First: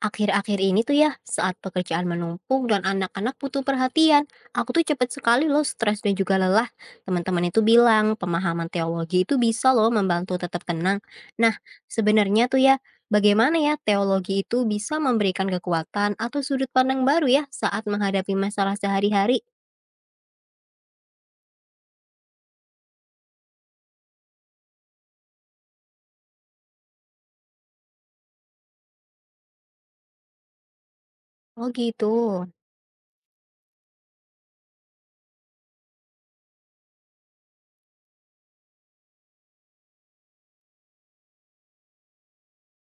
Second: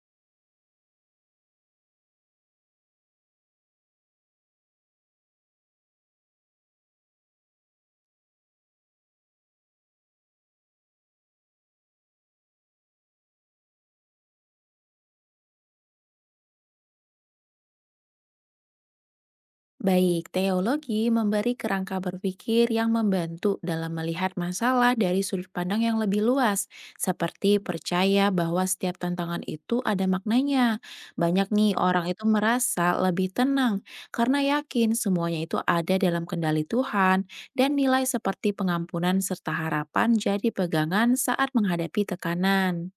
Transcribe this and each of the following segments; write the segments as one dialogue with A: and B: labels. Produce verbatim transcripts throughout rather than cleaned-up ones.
A: Akhir-akhir ini tuh ya, saat pekerjaan menumpuk dan anak-anak butuh perhatian, aku tuh cepet sekali loh stres dan juga lelah. Teman-teman itu bilang pemahaman teologi itu bisa loh membantu tetap tenang. Nah, sebenarnya tuh ya, bagaimana ya teologi itu bisa memberikan kekuatan atau sudut pandang baru ya saat menghadapi masalah sehari-hari?
B: Baik, teologi memberi kerangka berpikir yang membantu dalam melihat masalah dari sudut pandang yang lebih luas, seperti percaya bahwa setiap tantangan itu ada maknanya. Banyak
A: Oh
B: nih orang
A: gitu.
B: itu merasa lebih tenang karena yakin semuanya itu ada dalam kendali Tuhan dan nilai seperti pengampunan serta harapan jadi pegangan saat menghadapi tekanan.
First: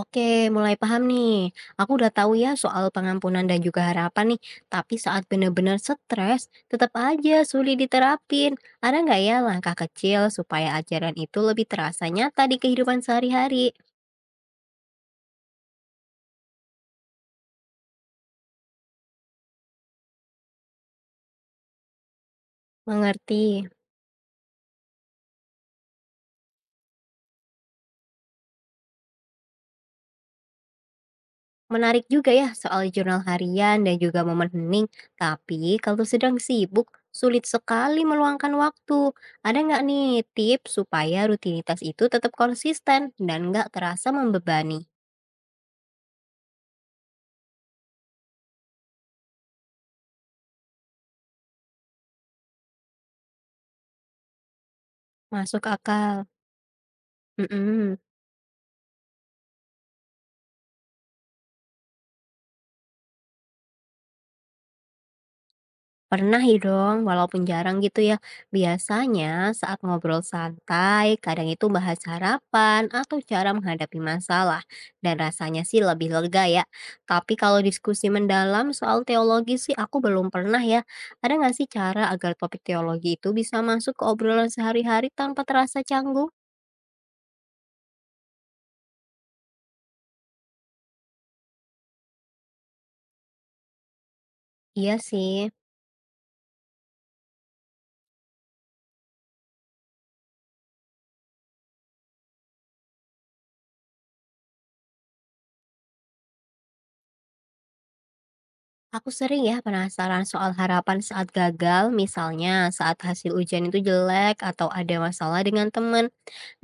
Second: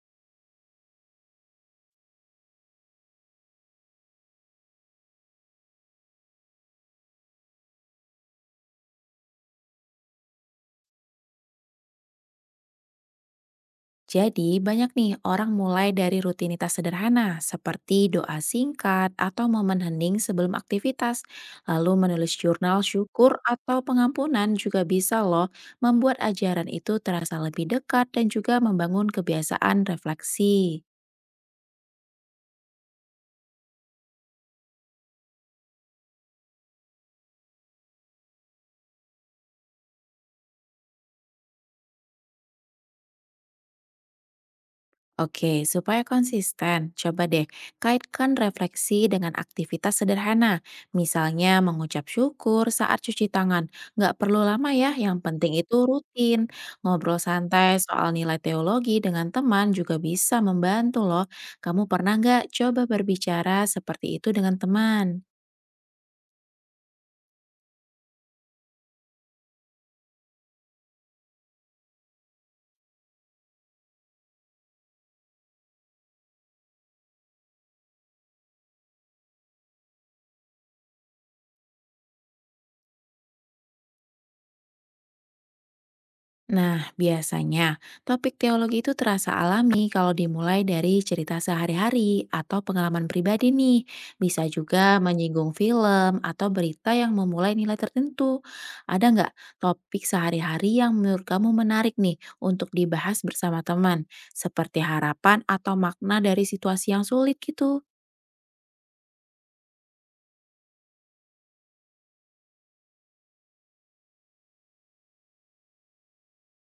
A: Oke, mulai paham nih. Aku udah tahu ya soal pengampunan dan juga harapan nih. Tapi saat benar-benar stres, tetap aja sulit diterapin. Ada nggak ya langkah kecil supaya ajaran itu lebih terasa nyata di kehidupan sehari-hari?
B: Jadi, banyak nih orang mulai dari rutinitas sederhana seperti doa singkat atau momen hening sebelum aktivitas, lalu menulis jurnal syukur
A: Mengerti.
B: atau pengampunan juga bisa loh membuat ajaran itu terasa lebih dekat dan juga membangun kebiasaan refleksi.
A: Menarik juga ya soal jurnal harian dan juga momen hening. Tapi kalau sedang sibuk, sulit sekali meluangkan waktu. Ada nggak nih tips supaya rutinitas itu tetap konsisten dan nggak terasa membebani?
B: Oke, supaya konsisten, coba deh kaitkan refleksi dengan aktivitas sederhana. Misalnya mengucap syukur saat cuci tangan. Nggak perlu lama ya, yang penting
A: Masuk
B: itu
A: akal.
B: rutin. Ngobrol santai
A: Mhm,
B: soal nilai teologi dengan teman juga bisa membantu loh. Kamu pernah nggak coba berbicara seperti itu dengan teman?
A: pernah ya dong, walaupun jarang gitu ya. Biasanya saat ngobrol santai, kadang itu bahas harapan atau cara menghadapi masalah. Dan rasanya sih lebih lega ya. Tapi kalau diskusi mendalam soal teologi sih aku belum pernah ya. Ada nggak sih cara agar topik teologi itu bisa masuk ke obrolan sehari-hari tanpa terasa canggung?
B: Nah, biasanya topik teologi itu terasa alami kalau dimulai dari cerita sehari-hari atau pengalaman pribadi nih. Bisa
A: Iya
B: juga
A: sih.
B: menyinggung film atau berita yang memulai nilai tertentu. Ada nggak topik sehari-hari yang menurut kamu menarik nih untuk dibahas bersama teman? Seperti harapan atau makna dari situasi yang sulit gitu.
A: Aku sering ya penasaran soal harapan saat gagal, misalnya saat hasil ujian itu jelek atau ada masalah dengan teman.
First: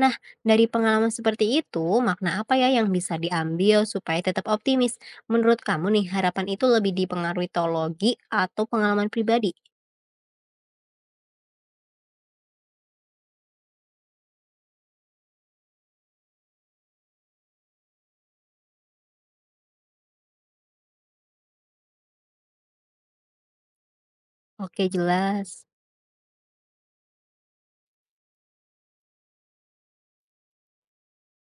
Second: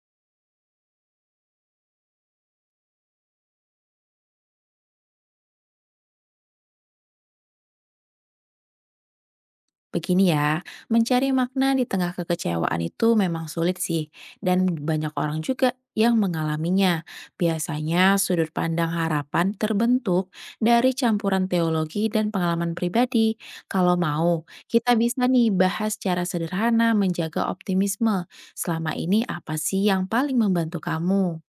A: Nah, dari pengalaman seperti itu, makna apa ya yang bisa diambil supaya tetap optimis? Menurut kamu nih, harapan itu lebih dipengaruhi teologi atau pengalaman pribadi?
B: Begini ya, mencari makna di tengah kekecewaan itu memang sulit sih, dan banyak orang juga yang mengalaminya. Biasanya sudut pandang harapan terbentuk dari campuran teologi dan pengalaman pribadi. Kalau mau,
A: Oke,
B: kita bisa nih
A: jelas.
B: bahas cara sederhana menjaga optimisme. Selama ini apa sih yang paling membantu kamu?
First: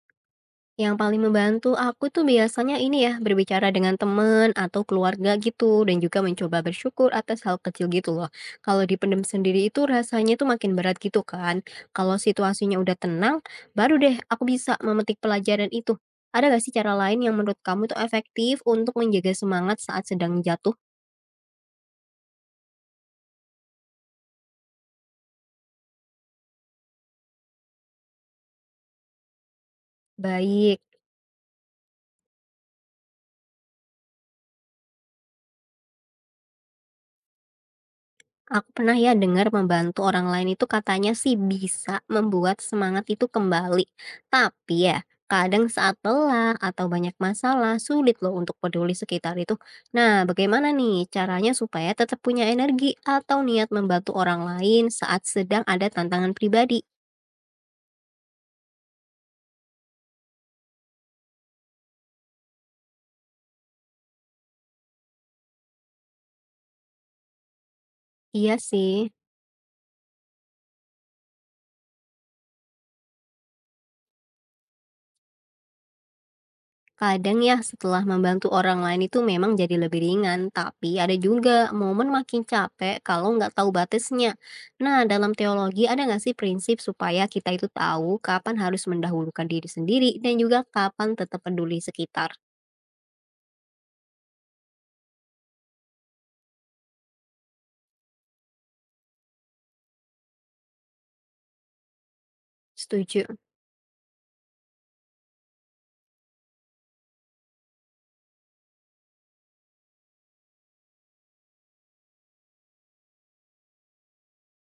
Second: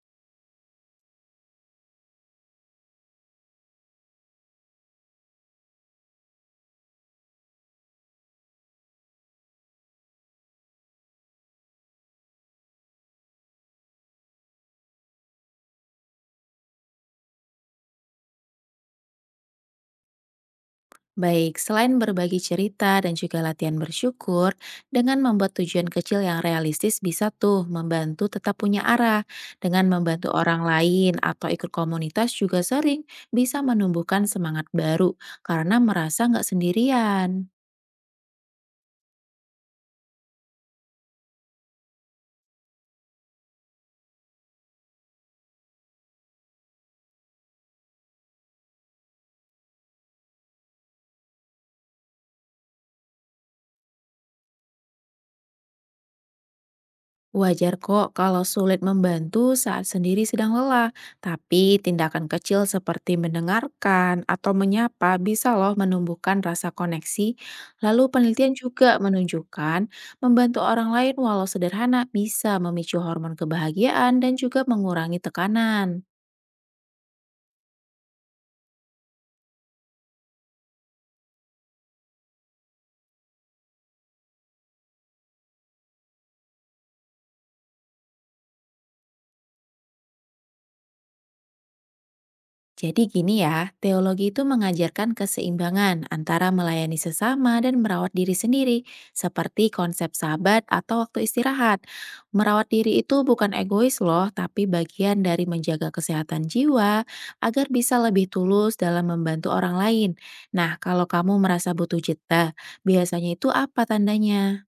A: Yang paling membantu aku tuh biasanya ini ya, berbicara dengan teman atau keluarga gitu, dan juga mencoba bersyukur atas hal kecil gitu loh. Kalau dipendam sendiri itu rasanya tuh makin berat gitu kan. Kalau situasinya udah tenang, baru deh aku bisa memetik pelajaran itu. Ada gak sih cara lain yang menurut kamu tuh efektif untuk menjaga semangat saat sedang jatuh?
B: Baik, selain berbagi cerita dan juga latihan bersyukur, dengan membuat tujuan kecil yang realistis bisa tuh membantu tetap punya arah. Dengan membantu orang
A: Baik.
B: lain atau ikut komunitas juga sering bisa menumbuhkan semangat baru karena merasa nggak sendirian.
A: Aku pernah ya dengar membantu orang lain itu katanya sih bisa membuat semangat itu kembali. Tapi ya, kadang saat lelah atau banyak masalah sulit loh untuk peduli sekitar itu. Nah, bagaimana nih caranya supaya tetap punya energi atau niat membantu orang lain saat sedang ada tantangan pribadi?
B: Wajar kok kalau sulit membantu saat sendiri sedang lelah, tapi tindakan kecil seperti mendengarkan atau menyapa bisa loh menumbuhkan rasa koneksi. Lalu penelitian
A: Iya
B: juga
A: sih.
B: menunjukkan membantu orang lain walau sederhana bisa memicu hormon kebahagiaan dan juga mengurangi tekanan.
A: Kadang ya setelah membantu orang lain itu memang jadi lebih ringan, tapi ada juga momen makin capek kalau nggak tahu batasnya. Nah, dalam teologi ada nggak sih prinsip supaya kita itu tahu kapan harus mendahulukan diri sendiri dan juga kapan tetap peduli sekitar?
B: Jadi gini ya, teologi itu mengajarkan keseimbangan antara melayani sesama dan merawat diri sendiri, seperti konsep sabat atau waktu istirahat. Merawat diri itu
A: Setuju.
B: bukan egois loh, tapi bagian dari menjaga kesehatan jiwa agar bisa lebih tulus dalam membantu orang lain. Nah, kalau kamu merasa butuh jeda, biasanya itu apa tandanya?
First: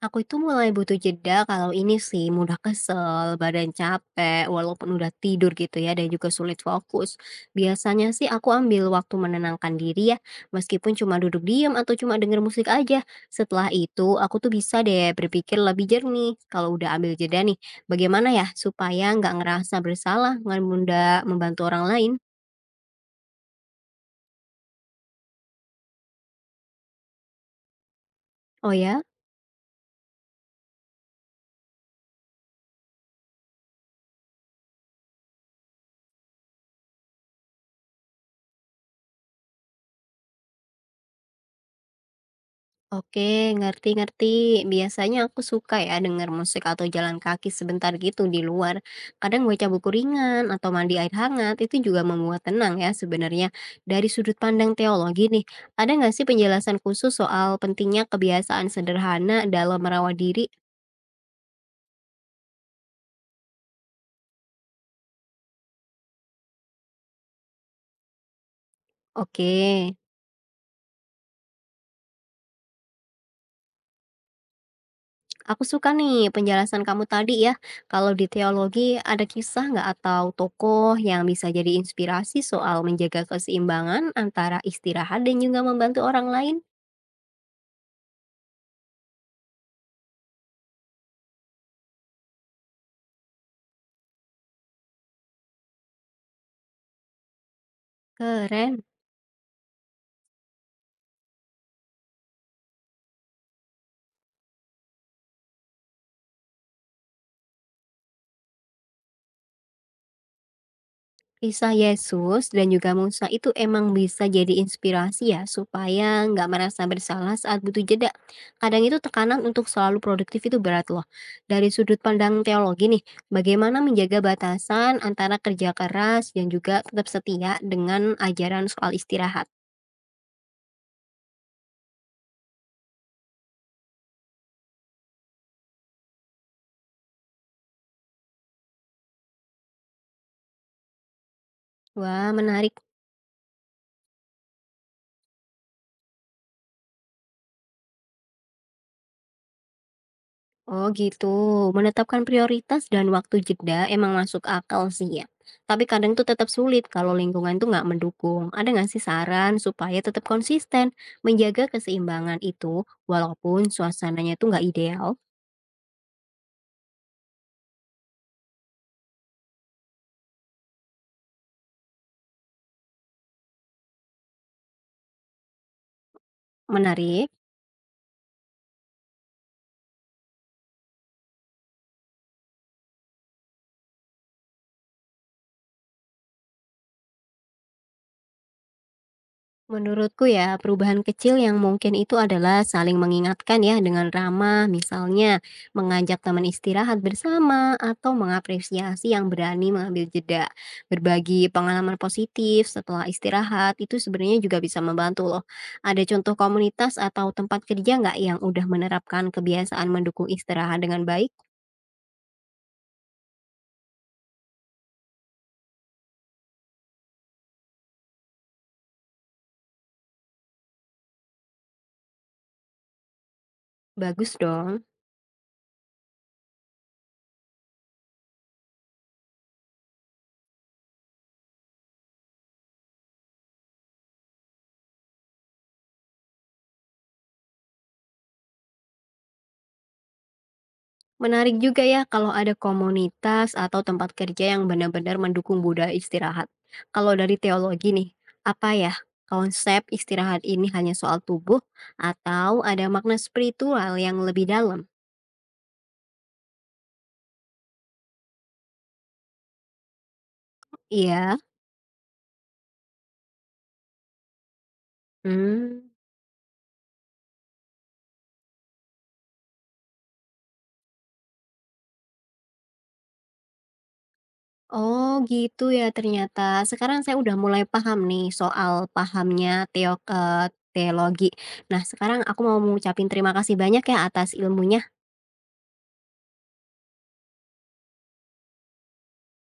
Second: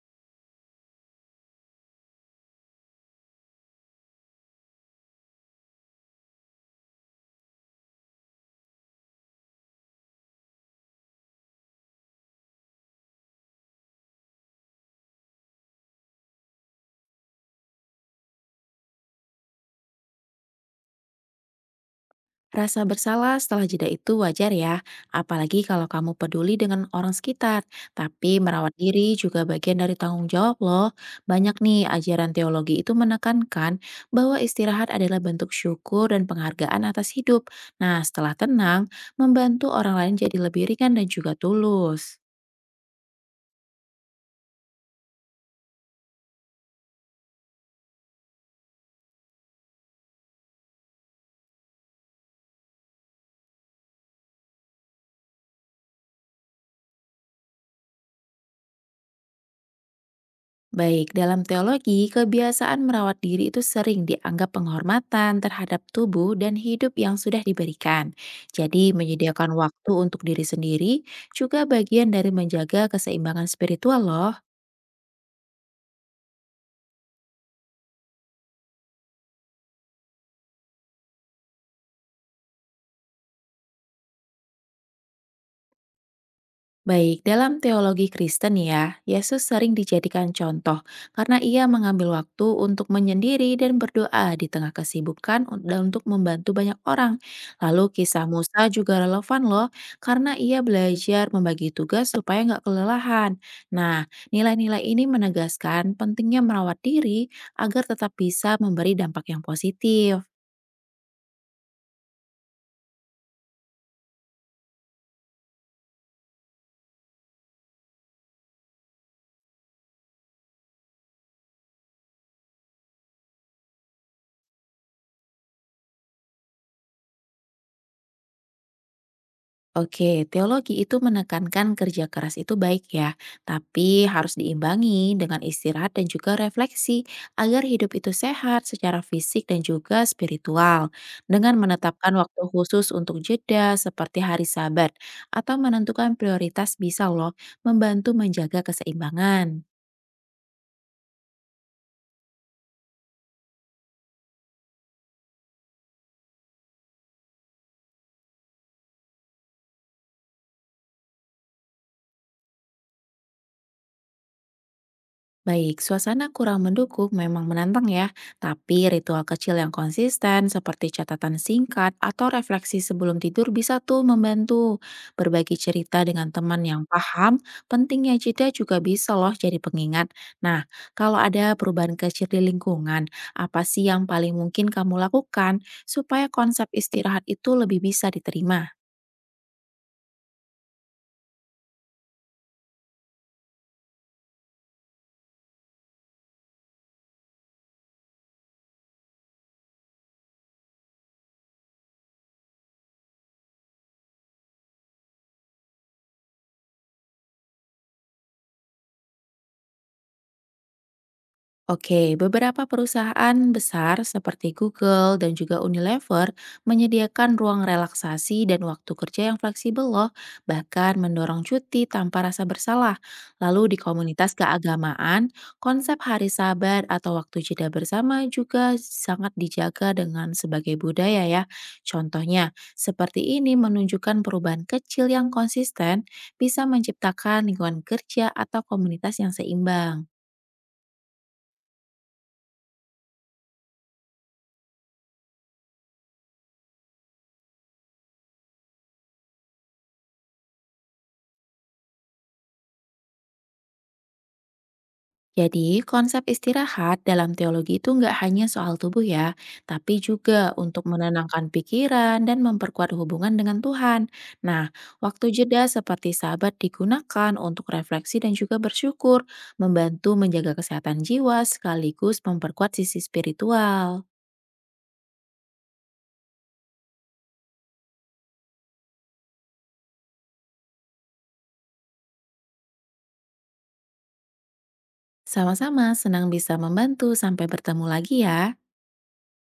A: Aku itu mulai butuh jeda kalau ini sih mudah kesel, badan capek, walaupun udah tidur gitu ya dan juga sulit fokus. Biasanya sih aku ambil waktu menenangkan diri ya, meskipun cuma duduk diam atau cuma denger musik aja. Setelah itu aku tuh bisa deh berpikir lebih jernih. Kalau udah ambil jeda nih, bagaimana ya supaya nggak ngerasa bersalah, nggak mudah membantu orang lain?
B: Rasa bersalah setelah jeda itu wajar ya, apalagi kalau kamu peduli dengan orang sekitar. Tapi
A: Oh
B: merawat
A: ya?
B: diri juga bagian dari tanggung jawab loh. Banyak nih ajaran teologi itu menekankan bahwa istirahat adalah bentuk syukur dan penghargaan atas hidup. Nah, setelah tenang, membantu orang lain jadi lebih ringan dan juga tulus.
A: Oke, ngerti-ngerti. Biasanya aku suka ya denger musik atau jalan kaki sebentar gitu di luar. Kadang baca buku ringan atau mandi air hangat itu juga membuat tenang ya sebenarnya. Dari sudut pandang teologi nih, ada nggak sih penjelasan khusus soal pentingnya kebiasaan sederhana dalam merawat diri?
B: Baik, dalam teologi, kebiasaan merawat diri itu sering dianggap penghormatan terhadap tubuh dan hidup yang sudah diberikan. Jadi, menyediakan
A: Oke.
B: waktu untuk diri sendiri juga bagian dari menjaga keseimbangan spiritual loh.
A: Aku suka nih penjelasan kamu tadi ya. Kalau di teologi ada kisah nggak atau tokoh yang bisa jadi inspirasi soal menjaga keseimbangan antara istirahat dan juga membantu orang lain?
B: Baik, dalam teologi Kristen ya, Yesus sering dijadikan contoh karena ia mengambil waktu untuk menyendiri dan berdoa di tengah kesibukan un- dan untuk membantu banyak orang. Lalu kisah Musa
A: Keren.
B: juga relevan loh karena ia belajar membagi tugas supaya nggak kelelahan. Nah, nilai-nilai ini menegaskan pentingnya merawat diri agar tetap bisa memberi dampak yang positif.
A: Kisah Yesus dan juga Musa itu emang bisa jadi inspirasi ya supaya nggak merasa bersalah saat butuh jeda. Kadang itu tekanan untuk selalu produktif itu berat loh. Dari sudut pandang teologi nih, bagaimana menjaga batasan antara kerja keras dan juga tetap setia dengan ajaran soal istirahat?
B: Oke, teologi itu menekankan kerja keras itu baik ya, tapi harus diimbangi dengan istirahat dan juga refleksi agar hidup itu sehat secara fisik dan juga spiritual. Dengan menetapkan
A: Wah
B: waktu
A: menarik.
B: khusus untuk jeda seperti hari Sabat atau menentukan prioritas bisa loh membantu menjaga keseimbangan.
A: Oh gitu, menetapkan prioritas dan waktu jeda emang masuk akal sih ya. Tapi kadang tuh tetap sulit kalau lingkungan tuh nggak mendukung. Ada nggak sih saran supaya tetap konsisten menjaga keseimbangan itu walaupun suasananya tuh nggak ideal?
B: Baik, suasana kurang mendukung memang menantang ya, tapi ritual kecil yang konsisten seperti catatan singkat atau refleksi sebelum tidur bisa tuh membantu. Berbagi cerita dengan teman yang
A: Menarik.
B: paham, pentingnya jeda juga bisa loh jadi pengingat. Nah, kalau ada perubahan kecil di lingkungan, apa sih yang paling mungkin kamu lakukan supaya konsep istirahat itu lebih bisa diterima?
A: Menurutku ya, perubahan kecil yang mungkin itu adalah saling mengingatkan ya dengan ramah, misalnya mengajak teman istirahat bersama atau mengapresiasi yang berani mengambil jeda. Berbagi pengalaman positif setelah istirahat itu sebenarnya juga bisa membantu loh. Ada contoh komunitas atau tempat kerja nggak yang udah menerapkan kebiasaan mendukung istirahat dengan baik?
B: Oke, beberapa perusahaan besar seperti Google dan juga Unilever menyediakan ruang relaksasi dan waktu kerja yang fleksibel loh, bahkan mendorong cuti tanpa rasa bersalah. Lalu di komunitas
A: Bagus dong.
B: keagamaan, konsep hari sabar atau waktu jeda bersama juga sangat dijaga dengan sebagai budaya ya. Contohnya, seperti ini menunjukkan perubahan kecil yang konsisten bisa menciptakan lingkungan kerja atau komunitas yang seimbang.
A: Menarik juga ya kalau ada komunitas atau tempat kerja yang benar-benar mendukung budaya istirahat. Kalau dari teologi nih, apa ya konsep istirahat ini hanya soal tubuh atau ada makna spiritual yang lebih dalam?
B: Jadi, konsep istirahat dalam teologi itu nggak hanya soal tubuh ya, tapi juga untuk
A: Iya.
B: menenangkan pikiran dan memperkuat hubungan dengan Tuhan. Nah, waktu jeda
A: Hmm.
B: seperti sabat digunakan untuk refleksi dan juga bersyukur, membantu menjaga kesehatan jiwa sekaligus memperkuat sisi spiritual.
A: Oh gitu ya ternyata. Sekarang saya udah mulai paham nih soal pahamnya teo- eh, teologi. Nah sekarang aku mau mengucapin terima kasih banyak ya atas ilmunya.
B: Sama-sama, senang bisa membantu. Sampai bertemu lagi ya.